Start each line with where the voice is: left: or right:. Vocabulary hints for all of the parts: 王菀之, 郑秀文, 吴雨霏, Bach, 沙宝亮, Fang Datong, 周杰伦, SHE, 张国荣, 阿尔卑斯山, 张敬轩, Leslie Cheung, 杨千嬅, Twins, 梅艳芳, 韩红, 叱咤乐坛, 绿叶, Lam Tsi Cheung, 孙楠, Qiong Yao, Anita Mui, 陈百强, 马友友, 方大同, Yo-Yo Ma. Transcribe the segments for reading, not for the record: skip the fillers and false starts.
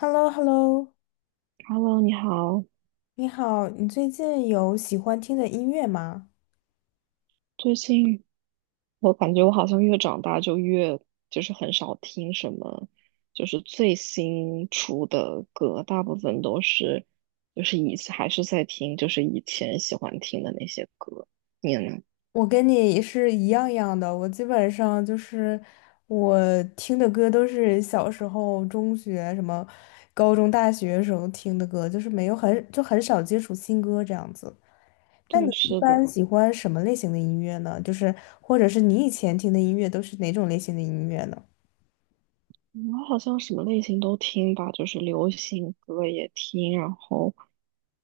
left: h e l l o h e l l o
right: Hello，你好。
left: 你好，你最近有喜欢听的音乐吗？
right: 最近我感觉我好像越长大就越就是很少听什么，就是最新出的歌，大部分都是就是还是在听就是以前喜欢听的那些歌。你呢？
left: 我跟你是一样的，我基本上就是我听的歌都是小时候、中学、什么高中、大学时候听的歌，就是没有很就很少接触新歌这样子。那你
right: 对，
left: 一
right: 是
left: 般
right: 的。
left: 喜欢什么类型的音乐呢？就是或者是你以前听的音乐都是哪种类型的音乐呢？
right: 我好像什么类型都听吧，就是流行歌也听，然后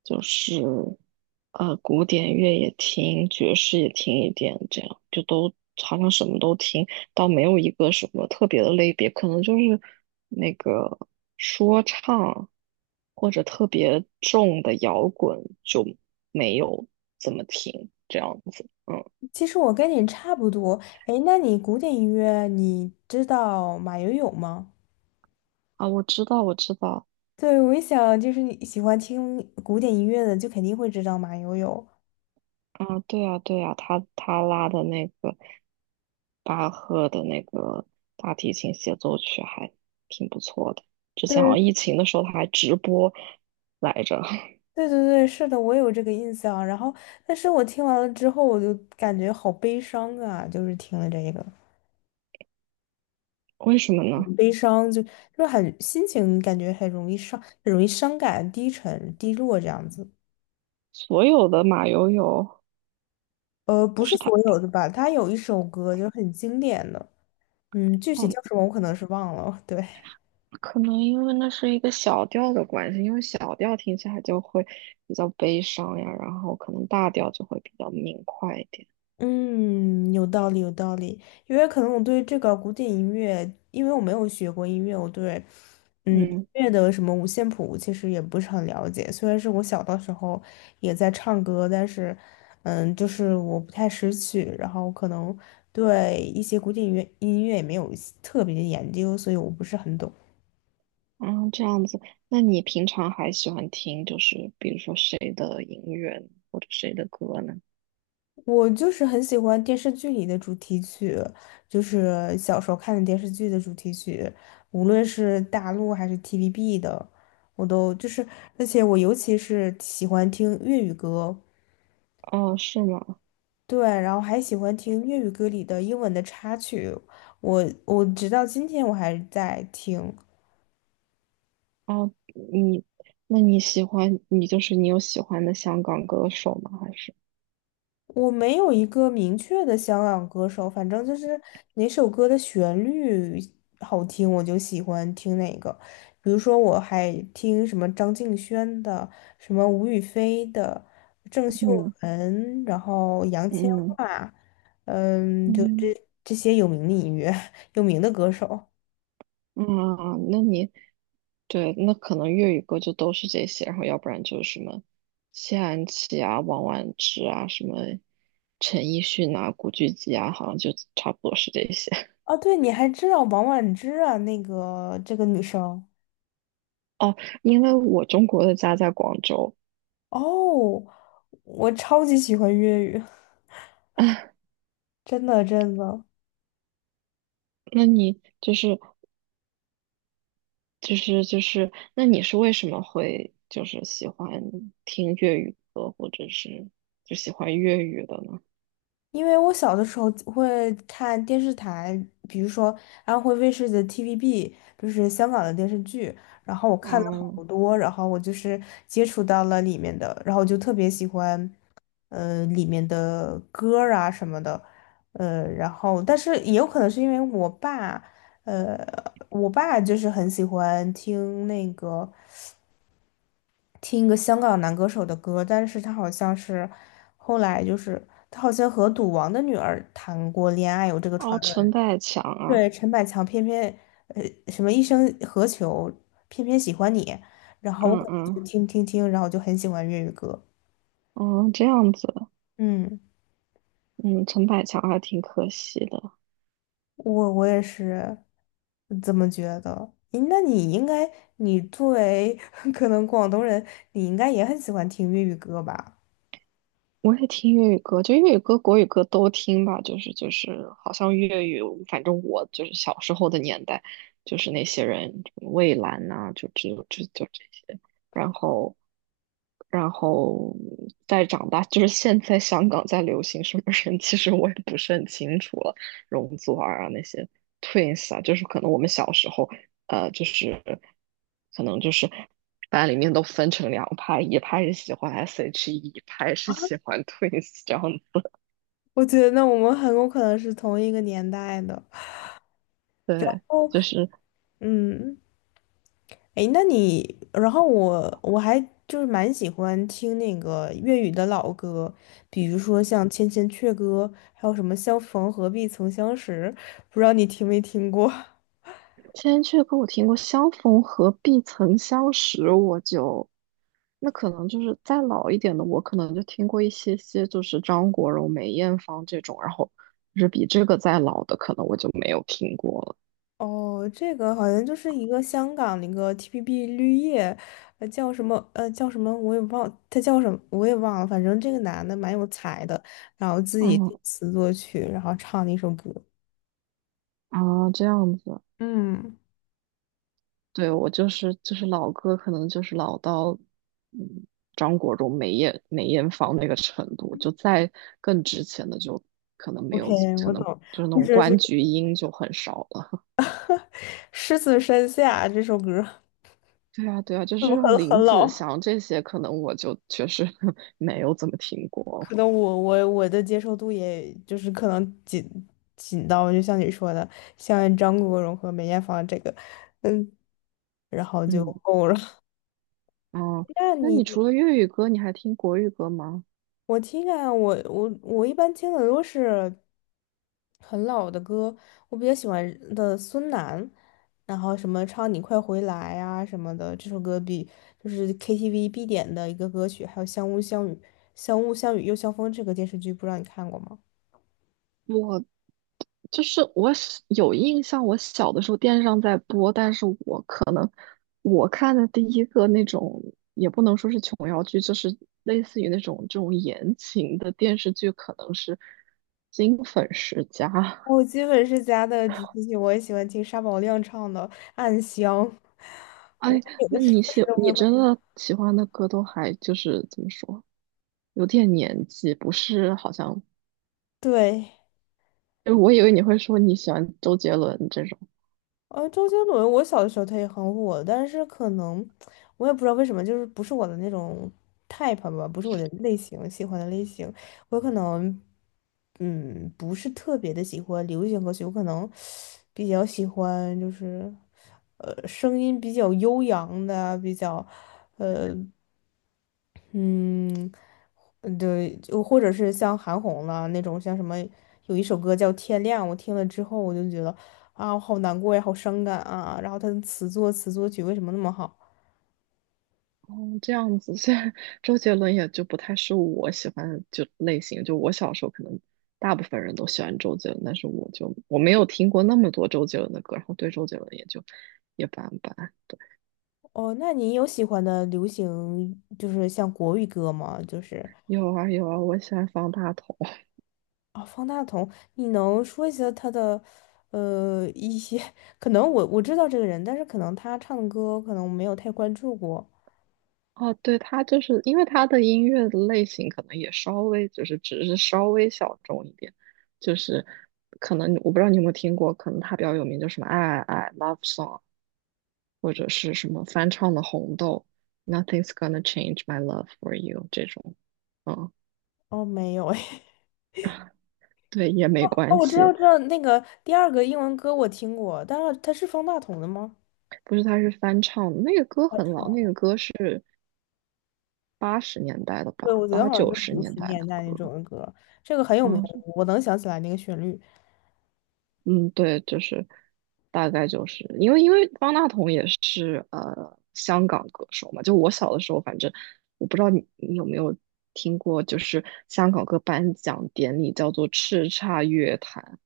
right: 就是古典乐也听，爵士也听一点，这样就都好像什么都听，倒没有一个什么特别的类别，可能就是那个说唱或者特别重的摇滚就没有怎么听这样子。嗯
left: 其实我跟你差不多。哎，那你古典音乐你知道马友友吗？
right: 啊，我知道，我知道。
left: 对，我一想就是你喜欢听古典音乐的，就肯定会知道马友友。
right: 啊，对啊，对啊，他拉的那个巴赫的那个大提琴协奏曲还挺不错的。之前好
left: 对，
right: 像疫情的时候他还直播来着，
left: 对对对，是的，我有这个印象。然后，但是我听完了之后，我就感觉好悲伤啊，就是听了这个，
right: 为什么呢？
left: 很悲伤就很心情感觉很容易伤，很容易伤感、低沉、低落这样子。
right: 所有的马友友
left: 不
right: 就
left: 是
right: 是他
left: 所有
right: 他
left: 的吧，他有一首歌就是很经典的，具
right: 哦，
left: 体叫什么我可能是忘了。对，
right: 可能因为那是一个小调的关系，因为小调听起来就会比较悲伤呀，然后可能大调就会比较明快一点。
left: 嗯，有道理，有道理。因为可能我对这个古典音乐，因为我没有学过音乐，我对音
right: 嗯。
left: 乐的什么五线谱其实也不是很了解。虽然是我小的时候也在唱歌，但是就是我不太识曲，然后可能对一些古典音乐也没有特别的研究，所以我不是很懂。
right: 啊，这样子，那你平常还喜欢听，就是比如说谁的音乐呢或者谁的歌呢？
left: 我就是很喜欢电视剧里的主题曲，就是小时候看的电视剧的主题曲，无论是大陆还是 TVB 的，我都就是，而且我尤其是喜欢听粤语歌。
right: 哦，是吗？
left: 对，然后还喜欢听粤语歌里的英文的插曲，我直到今天我还在听。
right: 哦，你，那你喜欢，你就是你有喜欢的香港歌手吗？还是，
left: 我没有一个明确的香港歌手，反正就是哪首歌的旋律好听，我就喜欢听哪个。比如说，我还听什么张敬轩的，什么吴雨霏的，郑秀
right: 嗯
left: 文，然后杨千
right: 嗯
left: 嬅，就这
right: 嗯
left: 这些有名的音乐，有名的歌手。
right: 嗯，那你，对，那可能粤语歌就都是这些，然后要不然就是什么谢安琪啊、王婉之啊、什么陈奕迅啊、古巨基啊，好像就差不多是这些。
left: 哦，对，你还知道王菀之啊？那个这个女生。
right: 哦，因为我中国的家在广州，
left: 哦，我超级喜欢粤语，
right: 啊，
left: 真的真的。
right: 那你就是，那你是为什么会就是喜欢听粤语歌，或者是就喜欢粤语的呢？
left: 因为我小的时候会看电视台，比如说安徽卫视的 TVB，就是香港的电视剧，然后我看了好
right: 嗯，
left: 多，然后我就是接触到了里面的，然后我就特别喜欢，里面的歌儿啊什么的，然后但是也有可能是因为我爸，呃，我爸就是很喜欢听那个。听一个香港男歌手的歌，但是他好像是后来就是他好像和赌王的女儿谈过恋爱，有这个传
right: 哦，
left: 闻。
right: 陈百强啊，
left: 对，陈百强偏偏呃什么一生何求，偏偏喜欢你，然后我
right: 嗯
left: 可能
right: 嗯
left: 就听听听，然后就很喜欢粤语歌。
right: 哦，这样子，
left: 嗯，
right: 嗯，陈百强还挺可惜的。
left: 我也是这么觉得。诶那你应该，你作为 可能广东人，你应该也很喜欢听粤语歌吧？
right: 我也听粤语歌，就粤语歌、国语歌都听吧。就是，好像粤语，反正我就是小时候的年代，就是那些人，蔚蓝呐、就只有就这些。然后，然后再长大，就是现在香港在流行什么人，其实我也不是很清楚了。容祖儿啊，那些 Twins 啊，就是可能我们小时候就是可能就是大家里面都分成两派，一派是喜欢 SHE，一派是喜欢 Twins 这样的。
left: 我觉得那我们很有可能是同一个年代的。
right: 对，就是
left: 嗯。诶，那你，然后我还就是蛮喜欢听那个粤语的老歌，比如说像《千千阙歌》，还有什么《相逢何必曾相识》，不知道你听没听过？
right: 千阙歌我听过《相逢何必曾相识》，那可能就是再老一点的，我可能就听过一些些，就是张国荣、梅艳芳这种，然后就是比这个再老的，可能我就没有听过了。
left: 哦，这个好像就是一个香港的一个 TPB 绿叶，叫什么叫什么我也忘，他叫什么我也忘了，反正这个男的蛮有才的，然后自己
right: 嗯
left: 作词作曲，然后唱了一首歌。
right: 啊，这样子。
left: 嗯，
right: 对，我就是老歌，可能就是老到嗯张国荣、梅艳芳那个程度，就再更之前的就可能没
left: OK，
right: 有，可
left: 我
right: 能
left: 懂。
right: 就是那
left: 或
right: 种
left: 者是
right: 关菊英就很少了。
left: 《狮子山下》这首歌。
right: 对啊，对啊，就 是
left: 怎
right: 这
left: 么
right: 种
left: 很
right: 林
left: 很
right: 子
left: 老？
right: 祥这些，可能我就确实 没有怎么听过
left: 可
right: 了。
left: 能我的接受度也就是可能紧到，就像你说的，像张国荣和梅艳芳这个，嗯，然后就
right: 嗯，
left: 够了。
right: 哦，
left: 那
right: 那你除
left: 你
right: 了粤语歌，你还听国语歌吗？
left: 我听啊，我一般听的都是很老的歌，我比较喜欢的孙楠，然后什么唱《你快回来》啊什么的，这首歌比就是 KTV 必点的一个歌曲，还有《相雾相雨》《相雾相雨又相风》这个电视剧，不知道你看过吗？
right: 我。就是我小有印象，我小的时候电视上在播，但是我可能我看的第一个那种也不能说是琼瑶剧，就是类似于这种言情的电视剧，可能是《金粉世家》。
left: 我基本是家的主题曲，我也喜欢听沙宝亮唱的《暗香》，我
right: 哎，
left: 有的
right: 那
left: 时
right: 你
left: 候是都会
right: 你
left: 会。
right: 真的喜欢的歌都还就是怎么说，有点年纪，不是好像，
left: 对，
right: 因为我以为你会说你喜欢周杰伦这种。
left: 周杰伦，我小的时候他也很火，但是可能我也不知道为什么，就是不是我的那种 type 吧，不是我的类型，喜欢的类型，我可能不是特别的喜欢流行歌曲，我可能比较喜欢就是声音比较悠扬的啊，比较。呃。嗯，对，就或者是像韩红了那种，像什么有一首歌叫《天亮》，我听了之后我就觉得啊，我好难过呀，好伤感啊。然后他的词作词作曲为什么那么好？
right: 哦，这样子，现在周杰伦也就不太是我喜欢的就类型。就我小时候可能大部分人都喜欢周杰伦，但是我没有听过那么多周杰伦的歌，然后对周杰伦也就一般般。
left: 哦，那你有喜欢的流行就是像国语歌吗？就是
right: 有啊有啊，我喜欢方大同。
left: 啊，方大同，你能说一下他的一些？可能我知道这个人，但是可能他唱的歌可能我没有太关注过。
right: 哦，对，他就是因为他的音乐的类型可能也稍微就是只是稍微小众一点，就是可能我不知道你有没有听过，可能他比较有名就什么爱爱爱 Love Song。或者是什么翻唱的《红豆》，Nothing's gonna change my love for you 这种，嗯，
left: 哦，没有哎。
right: 对，也没
left: 哦，
right: 关
left: 我知
right: 系。
left: 道，我知道那个第二个英文歌我听过，但是它是方大同的吗？
right: 不是，他是翻唱的，那个歌
left: 他
right: 很
left: 唱
right: 老，那
left: 了。
right: 个歌是80年代的
left: 对，
right: 吧，
left: 我觉得
right: 八
left: 好像
right: 九
left: 就是
right: 十
left: 九
right: 年
left: 十
right: 代
left: 年
right: 的
left: 代那
right: 歌。
left: 种的歌，这个很有名，
right: 嗯
left: 我能想起来那个旋律。
right: 嗯，对，就是大概就是因为方大同也是香港歌手嘛，就我小的时候，反正我不知道你有没有听过，就是香港歌颁奖典礼叫做叱咤乐坛。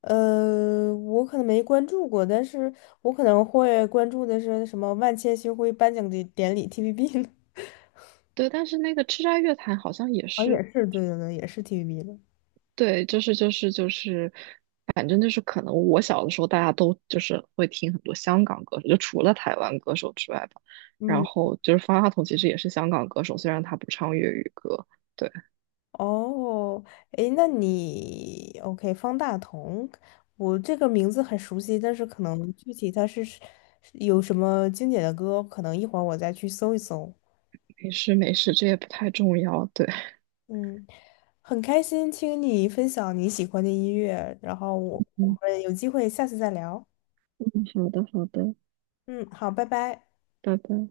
left: 我可能没关注过，但是我可能会关注的是什么万千星辉颁奖的典礼 TVB 呢？
right: 对，但是那个叱咤乐坛好像也
left: 好像也
right: 是，
left: 是，对对对，也是 TVB 的。
right: 对，就是，反正就是可能我小的时候大家都就是会听很多香港歌手，就除了台湾歌手之外吧。然
left: 嗯。
right: 后就是方大同其实也是香港歌手，虽然他不唱粤语歌。对，
left: 哦，诶，那你 OK，方大同，我这个名字很熟悉，但是可能具体他是有什么经典的歌，可能一会儿我再去搜一搜。
right: 没事没事，这也不太重要。对，
left: 嗯，很开心听你分享你喜欢的音乐，然后我我
right: 嗯
left: 们有机会下次再聊。
right: 嗯，好的好的，
left: 嗯，好，拜拜。
right: 拜拜。